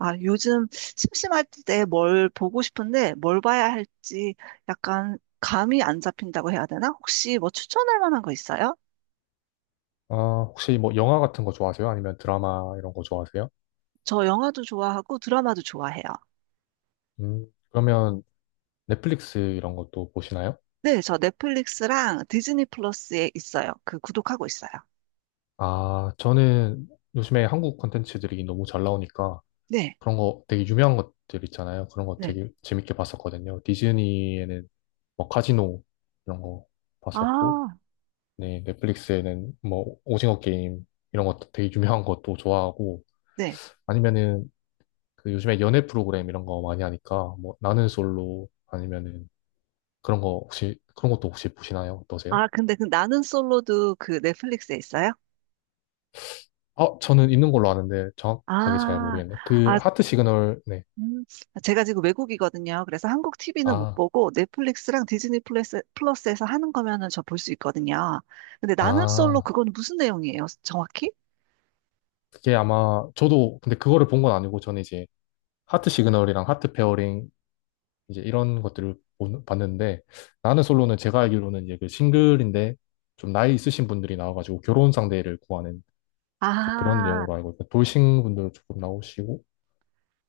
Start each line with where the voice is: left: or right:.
right: 아, 요즘 심심할 때 뭘 보고 싶은데 뭘 봐야 할지 약간 감이 안 잡힌다고 해야 되나? 혹시 뭐 추천할 만한 거 있어요?
left: 아, 혹시 뭐 영화 같은 거 좋아하세요? 아니면 드라마 이런 거 좋아하세요?
right: 저 영화도 좋아하고 드라마도 좋아해요.
left: 그러면 넷플릭스 이런 것도 보시나요?
right: 네, 저 넷플릭스랑 디즈니 플러스에 있어요. 그 구독하고 있어요.
left: 아, 저는 요즘에 한국 콘텐츠들이 너무 잘 나오니까
right: 네,
left: 그런 거 되게 유명한 것들 있잖아요. 그런 거
right: 네.
left: 되게 재밌게 봤었거든요. 디즈니에는 뭐 카지노 이런 거 봤었고,
right: 아,
left: 네, 넷플릭스에는 뭐 오징어 게임 이런 것도 되게 유명한 것도 좋아하고,
right: 네.
left: 아니면은 그 요즘에 연애 프로그램 이런 거 많이 하니까 뭐 나는 솔로 아니면은 그런 것도 혹시 보시나요? 어떠세요?
right: 아, 근데 그 나는 솔로도 그 넷플릭스에 있어요?
left: 아, 저는 있는 걸로 아는데 정확하게 잘
right: 아,
left: 모르겠네. 그
right: 아,
left: 하트 시그널, 네.
right: 음, 아, 제가 지금 외국이거든요. 그래서 한국 TV는 못
left: 아,
right: 보고 넷플릭스랑 디즈니 플러스에서 하는 거면은 저 볼 수 있거든요. 근데 나는 솔로
left: 아,
right: 그건 무슨 내용이에요? 정확히?
left: 그게 아마 저도 근데 그거를 본 건 아니고 저는 이제 하트 시그널이랑 하트 페어링 이제 이런 것들을 봤는데 나는 솔로는 제가 알기로는 이제 그 싱글인데 좀 나이 있으신 분들이 나와가지고 결혼 상대를 구하는 이제 그런
right: 아,
left: 내용으로 알고 있고 돌싱 분들 조금 나오시고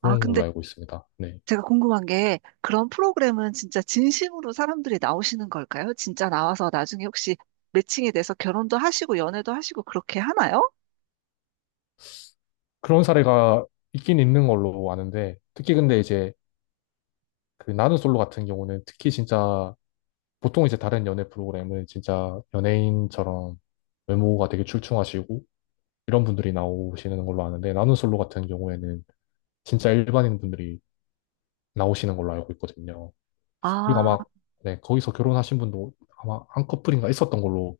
right: 아,
left: 그런 걸로
right: 근데
left: 알고 있습니다. 네.
right: 제가 궁금한 게 그런 프로그램은 진짜 진심으로 사람들이 나오시는 걸까요? 진짜 나와서 나중에 혹시 매칭이 돼서 결혼도 하시고 연애도 하시고 그렇게 하나요?
left: 그런 사례가 있긴 있는 걸로 아는데 특히 근데 이제 그 나는 솔로 같은 경우는 특히 진짜 보통 이제 다른 연애 프로그램은 진짜 연예인처럼 외모가 되게 출중하시고 이런 분들이 나오시는 걸로 아는데 나는 솔로 같은 경우에는 진짜 일반인 분들이 나오시는 걸로 알고 있거든요. 그리고
right: 아,
left: 아마 네, 거기서 결혼하신 분도 아마 한 커플인가 있었던 걸로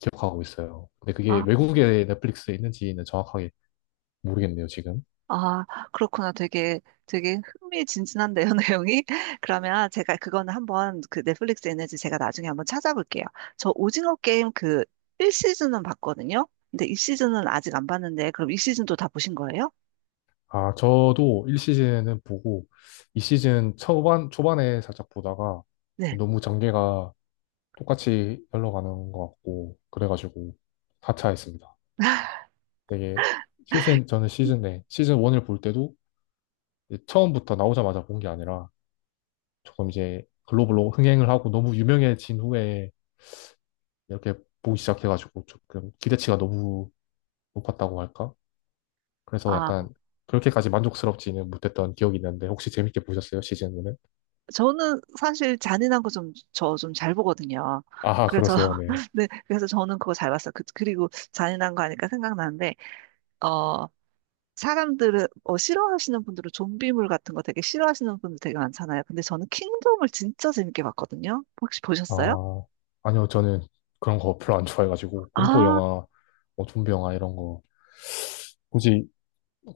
left: 기억하고 있어요. 근데 그게
right: 아,
left: 외국의 넷플릭스에 있는지는 정확하게 모르겠네요, 지금.
right: 아, 그렇구나. 되게 흥미진진한데요, 내용이. 그러면 제가 그거는 한번 그 넷플릭스 에너지 제가 나중에 한번 찾아볼게요. 저 오징어 게임 그 1시즌은 봤거든요. 근데 2시즌은 아직 안 봤는데, 그럼 2시즌도 다 보신 거예요?
left: 아, 저도 1시즌은 보고 2시즌 초반에 살짝 보다가
right: 네.
left: 너무 전개가 똑같이 흘러가는 것 같고 그래가지고 4차 했습니다. 되게 시즌 저는 시즌 내 시즌 1을 볼 때도 이제 처음부터 나오자마자 본 게 아니라 조금 이제 글로벌로 흥행을 하고 너무 유명해진 후에 이렇게 보기 시작해가지고 조금 기대치가 너무 높았다고 할까? 그래서
right: 아,
left: 약간 그렇게까지 만족스럽지는 못했던 기억이 있는데 혹시 재밌게 보셨어요 시즌 1은?
right: 저는 사실 잔인한 거 좀, 저 좀 잘 보거든요.
left: 아
right: 그래서,
left: 그러세요 네.
right: 네, 그래서 저는 그거 잘 봤어요. 그, 그리고 잔인한 거 하니까 생각나는데, 어, 사람들은 싫어하시는 분들은 좀비물 같은 거 되게 싫어하시는 분들 되게 많잖아요. 근데 저는 킹덤을 진짜 재밌게 봤거든요. 혹시 보셨어요?
left: 아 아니요 저는 그런 거 별로 안 좋아해가지고 공포
right: 아,
left: 영화 뭐 좀비 영화 이런 거 굳이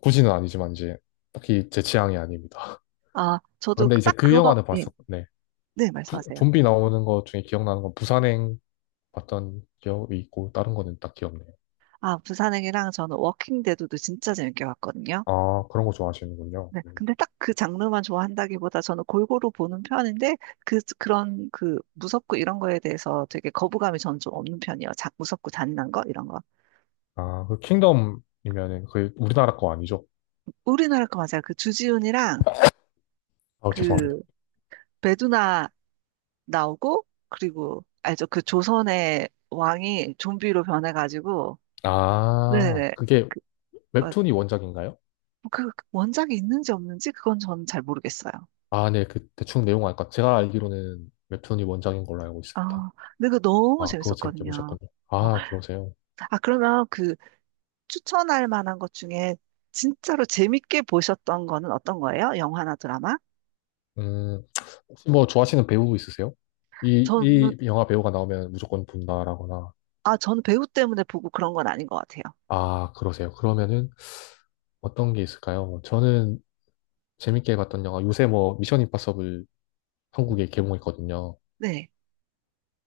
left: 굳이는 아니지만 이제 딱히 제 취향이 아닙니다.
right: 아, 저도
left: 근데 이제
right: 딱
left: 그
right: 그거만
left: 영화는
right: 예.
left: 봤었네.
right: 네, 말씀하세요.
left: 좀비 나오는 것 중에 기억나는 건 부산행 봤던 기억이 있고 다른 거는 딱 기억나요.
right: 아, 부산행이랑 저는 워킹 데드도 진짜 재밌게 봤거든요.
left: 아 그런 거 좋아하시는군요.
right: 네, 근데 딱 그 장르만 좋아한다기보다 저는 골고루 보는 편인데 그런 무섭고 이런 거에 대해서 되게 거부감이 저는 좀 없는 편이에요. 자, 무섭고 잔인한 거 이런 거.
left: 아 그 킹덤이면은 그 우리나라 거 아니죠?
right: 우리나라 거 맞아요. 그 주지훈이랑
left: 아 죄송합니다.
right: 그 배두나 나오고 그리고 알죠? 그 조선의 왕이 좀비로 변해가지고
left: 아
right: 네네네.
left: 그게
right: 그, 어,
left: 웹툰이 원작인가요?
right: 그 원작이 있는지 없는지 그건 저는 잘 모르겠어요.
left: 아, 네, 그 대충 내용 알까? 제가 알기로는 웹툰이 원작인 걸로 알고 있습니다.
right: 아, 근데 그거 너무
left: 아, 그거 재밌게
right: 재밌었거든요.
left: 보셨군요.
right: 어,
left: 아, 그러세요.
right: 아 그러면 그 추천할 만한 것 중에 진짜로 재밌게 보셨던 거는 어떤 거예요? 영화나 드라마?
left: 음, 혹시 뭐 좋아하시는 배우 있으세요? 이,
right: 저는
left: 이 영화 배우가 나오면 무조건 본다라거나.
right: 아, 저는 배우 때문에 보고 그런 건 아닌 것 같아요.
left: 아, 그러세요. 그러면은 어떤 게 있을까요? 뭐 저는 재밌게 봤던 영화, 요새 뭐 미션 임파서블 한국에 개봉했거든요.
right: 네.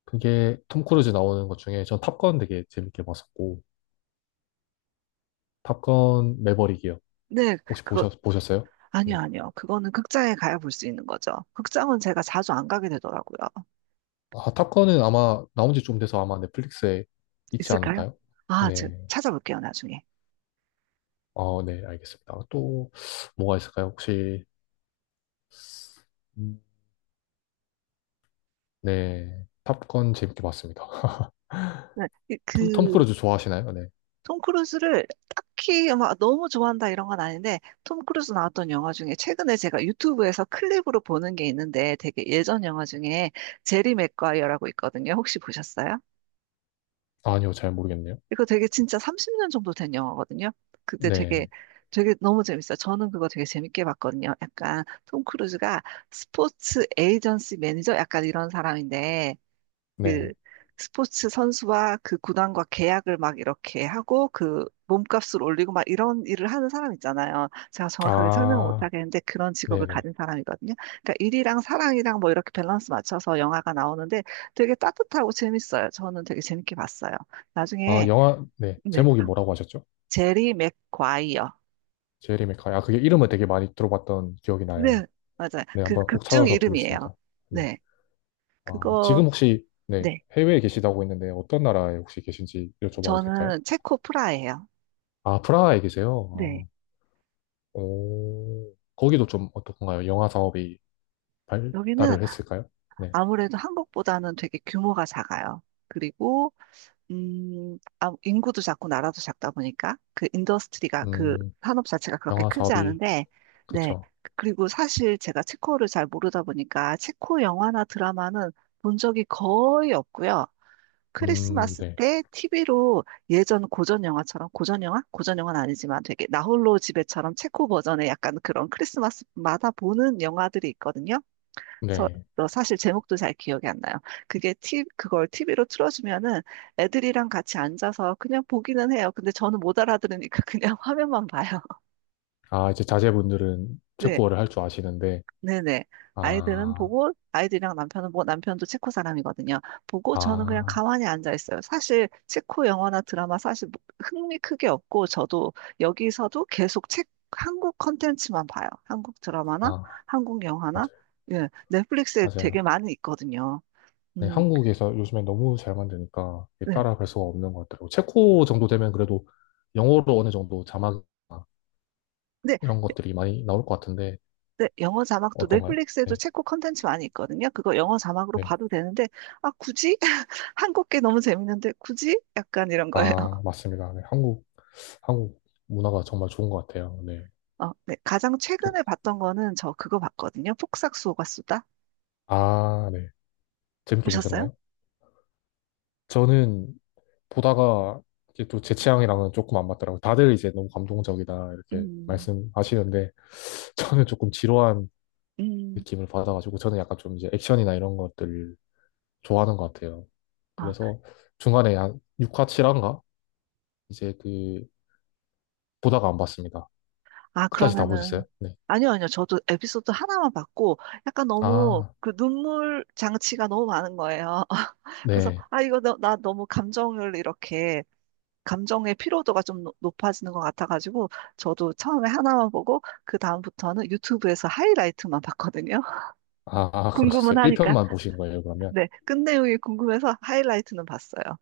left: 그게 톰 크루즈 나오는 것 중에 전 탑건 되게 재밌게 봤었고, 탑건 매버릭이요.
right: 네, 그거,
left: 보셨어요?
right: 아니요,
left: 네.
right: 아니요. 그거는 극장에 가야 볼 수 있는 거죠. 극장은 제가 자주 안 가게 되더라고요.
left: 아, 탑건은 아마 나온 지 좀 돼서 아마 넷플릭스에 있지
right: 있을까요?
left: 않을까요?
right: 아, 저
left: 네.
right: 찾아볼게요, 나중에.
left: 어, 네, 알겠습니다. 또 뭐가 있을까요? 혹시 음, 네. 탑건 재밌게 봤습니다.
right: 네, 이-
left: 톰
right: 그,
left: 크루즈 좋아하시나요? 네.
right: 톰 크루즈를 딱히 막 너무 좋아한다 이런 건 아닌데, 톰 크루즈 나왔던 영화 중에 최근에 제가 유튜브에서 클립으로 보는 게 있는데 되게 예전 영화 중에 제리 맥과이어라고 있거든요. 혹시 보셨어요?
left: 아니요, 잘 모르겠네요.
right: 이거 되게 진짜 30년 정도 된 영화거든요. 그때 되게
left: 네.
right: 되게 너무 재밌어요. 저는 그거 되게 재밌게 봤거든요. 약간 톰 크루즈가 스포츠 에이전시 매니저 약간 이런 사람인데 그
left: 네.
right: 스포츠 선수와 그 구단과 계약을 막 이렇게 하고 그 몸값을 올리고 막 이런 일을 하는 사람 있잖아요. 제가 정확하게 설명을 못
left: 아,
right: 하겠는데 그런 직업을
left: 네네.
right: 가진 사람이거든요. 그러니까 일이랑 사랑이랑 뭐 이렇게 밸런스 맞춰서 영화가 나오는데 되게 따뜻하고 재밌어요. 저는 되게 재밌게 봤어요.
left: 아,
right: 나중에
left: 영화, 네.
right: 네,
left: 제목이 뭐라고 하셨죠?
right: 제리 맥과이어.
left: 제리 맥카이. 아, 그게 이름을 되게 많이 들어봤던 기억이 나요.
right: 네, 맞아요.
left: 네,
right: 그
left: 한번 꼭
right: 극중
left: 찾아서
right: 이름이에요.
left: 보겠습니다. 네.
right: 네, 그거
left: 네.
right: 네,
left: 해외에 계시다고 했는데 어떤 나라에 혹시 계신지 여쭤봐도 될까요?
right: 저는 체코 프라예요.
left: 아, 프라하에
right: 네.
left: 계세요? 아, 오. 거기도 좀 어떻던가요? 영화 사업이
right: 여기는
left: 발달을 했을까요? 네.
right: 아무래도 한국보다는 되게 규모가 작아요. 그리고 인구도 작고 나라도 작다 보니까 그 인더스트리가 그
left: 음,
right: 산업 자체가 그렇게
left: 영화
right: 크지
left: 사업이,
right: 않은데 네.
left: 그쵸.
right: 그리고 사실 제가 체코를 잘 모르다 보니까 체코 영화나 드라마는 본 적이 거의 없고요. 크리스마스
left: 네.
right: 때 TV로 예전 고전 영화처럼 고전 영화? 고전 영화는 아니지만 되게 나홀로 집에처럼 체코 버전의 약간 그런 크리스마스마다 보는 영화들이 있거든요. 서,
left: 네.
right: 너 사실 제목도 잘 기억이 안 나요. 그게 티, 그걸 TV로 틀어주면은 애들이랑 같이 앉아서 그냥 보기는 해요. 근데 저는 못 알아들으니까 그냥 화면만 봐요.
left: 아, 이제 자제분들은
right: 네,
left: 체코어를 할 줄 아시는데,
right: 네네. 아이들은
left: 아,
right: 보고, 아이들이랑 남편은 뭐, 남편도 체코 사람이거든요. 보고 저는 그냥
left: 아,
right: 가만히 앉아 있어요. 사실 체코 영화나 드라마 사실 뭐 흥미 크게 없고, 저도 여기서도 계속 책, 한국 컨텐츠만 봐요. 한국 드라마나
left: 아,
right: 한국 영화나,
left: 맞아요.
right: 예, 넷플릭스에 되게
left: 맞아요.
right: 많이 있거든요.
left: 네,
right: 음.
left: 한국에서 요즘에 너무 잘 만드니까 이게
right: 네.
left: 따라갈 수가 없는 것 같더라고요. 체코 정도 되면 그래도 영어로 어느 정도 자막
right: 근데
left: 이런 것들이 많이 나올 것 같은데,
right: 네, 영어 자막도
left: 어떤가요?
right: 넷플릭스에도
left: 네,
right: 체코 컨텐츠 많이 있거든요. 그거 영어 자막으로
left: 네.
right: 봐도 되는데, 아, 굳이? 한국 게 너무 재밌는데, 굳이? 약간 이런 거예요.
left: 아, 맞습니다. 네, 한국 문화가 정말 좋은 것 같아요. 네.
right: 어, 네. 가장
left: 또,
right: 최근에 봤던 거는 저 그거 봤거든요. 폭삭소가 수다.
left: 아, 네. 재밌게
right: 보셨어요?
left: 보셨나요? 저는 보다가 이게 또 제 취향이랑은 조금 안 맞더라고요. 다들 이제 너무 감동적이다 이렇게
right: 음,
left: 말씀하시는데 저는 조금 지루한
right: 음.
left: 느낌을 받아가지고 저는 약간 좀 이제 액션이나 이런 것들을 좋아하는 것 같아요.
right: 아,
left: 그래서 중간에 한 6화, 7화인가? 이제 그 보다가 안 봤습니다.
right: 아,
left: 끝까지 다 보셨어요?
right: 그러면은.
left: 네.
right: 아니요. 저도 에피소드 하나만 봤고, 약간 너무
left: 아,
right: 그 눈물 장치가 너무 많은 거예요. 그래서,
left: 네.
right: 아, 이거 너, 나 너무 감정을 이렇게 감정의 피로도가 좀 노- 높아지는 것 같아가지고 저도 처음에 하나만 보고 그 다음부터는 유튜브에서 하이라이트만 봤거든요. 궁금은
left: 그러셨어요.
right: 하니까.
left: 1편만 보신 거예요, 그러면?
right: 네, 끝 내용이 궁금해서 하이라이트는 봤어요.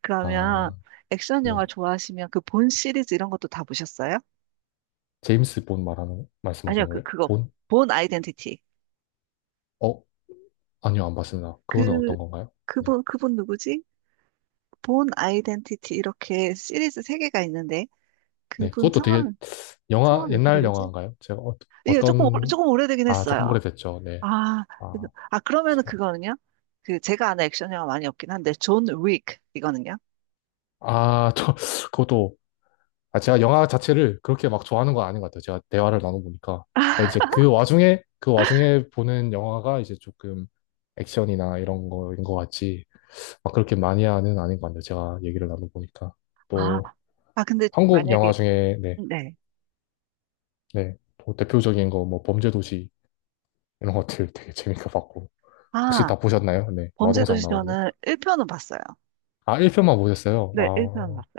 right: 그러면
left: 아,
right: 액션 영화
left: 네.
right: 좋아하시면 그 본 시리즈 이런 것도 다 보셨어요?
left: 제임스 본 말하는
right: 아니요,
left: 말씀하신
right: 그
left: 거예요?
right: 그거
left: 본?
right: 본 아이덴티티.
left: 어? 아니요, 안 봤습니다. 그거는
right: 그
left: 어떤 건가요? 네.
right: 그분 누구지? 본 아이덴티티 이렇게 시리즈 세 개가 있는데
left: 네,
right: 그분
left: 그것도 되게
right: 성함
left: 영화,
right: 성함이 어떻게
left: 옛날
right: 되지?
left: 영화인가요? 제가 어,
right: 예, 조금 오-
left: 떤
right: 조금 오래되긴
left: 아, 조금
right: 했어요.
left: 오래됐죠. 네.
right: 아, 그래서-
left: 아,
right: 아, 그러면은
left: 제가,
right: 그거는요? 그, 제가 아는 액션 영화 많이 없긴 한데, 존 윅, 이거는요?
left: 아, 그것도, 아, 제가 영화 자체를 그렇게 막 좋아하는 건 아닌 것 같아요. 제가 대화를 나눠보니까. 그러니까 이제 그 와중에 보는 영화가 이제 조금 액션이나 이런 거인 것 같지, 막 그렇게 마니아는 아닌 것 같네요. 제가 얘기를 나눠보니까.
right: 아,
left: 또,
right: 아, 근데
left: 한국 영화
right: 만약에,
left: 중에, 네,
right: 네.
left: 네, 또 대표적인 거, 뭐, 범죄도시 이런 것들 되게 재밌게 봤고. 혹시
right: 아,
left: 다 보셨나요? 네, 마동석
right: 범죄도시
left: 나오는.
right: 저는 1편은 봤어요.
left: 아, 1편만 보셨어요?
right: 네, 1편 봤어요.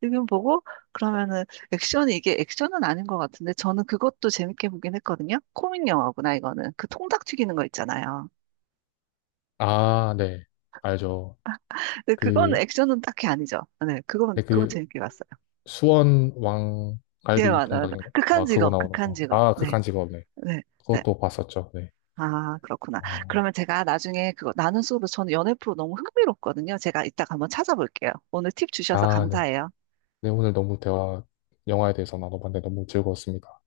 right: 일편 보고, 그러면은, 액션이, 이게 액션은 아닌 것 같은데, 저는 그것도 재밌게 보긴 했거든요? 코믹 영화구나, 이거는. 그 통닭 튀기는 거 있잖아요.
left: 아, 네. 알죠.
right: 근데 그건
left: 그,
right: 액션은 딱히 아니죠. 네, 그건,
left: 네,
right: 그거
left: 그,
right: 재밌게 봤어요.
left: 수원
right: 예,
left: 왕갈비
right: 맞아요.
left: 동닭인가?
right: 극한
left: 막 그거
right: 직업,
left: 나오는
right: 극한
left: 거.
right: 직업.
left: 아,
right: 네,
left: 극한 직업, 네.
right: 네, 네.
left: 그것도 봤었죠, 네.
right: 아, 그렇구나.
left: 어,
right: 그러면 제가 나중에 그거 나는 수업을 저는 연애 프로 너무 흥미롭거든요. 제가 이따가 한번 찾아볼게요. 오늘 팁 주셔서
left: 아, 네.
right: 감사해요.
left: 네, 오늘 너무 대화, 영화에 대해서 나눠봤는데 너무 즐거웠습니다.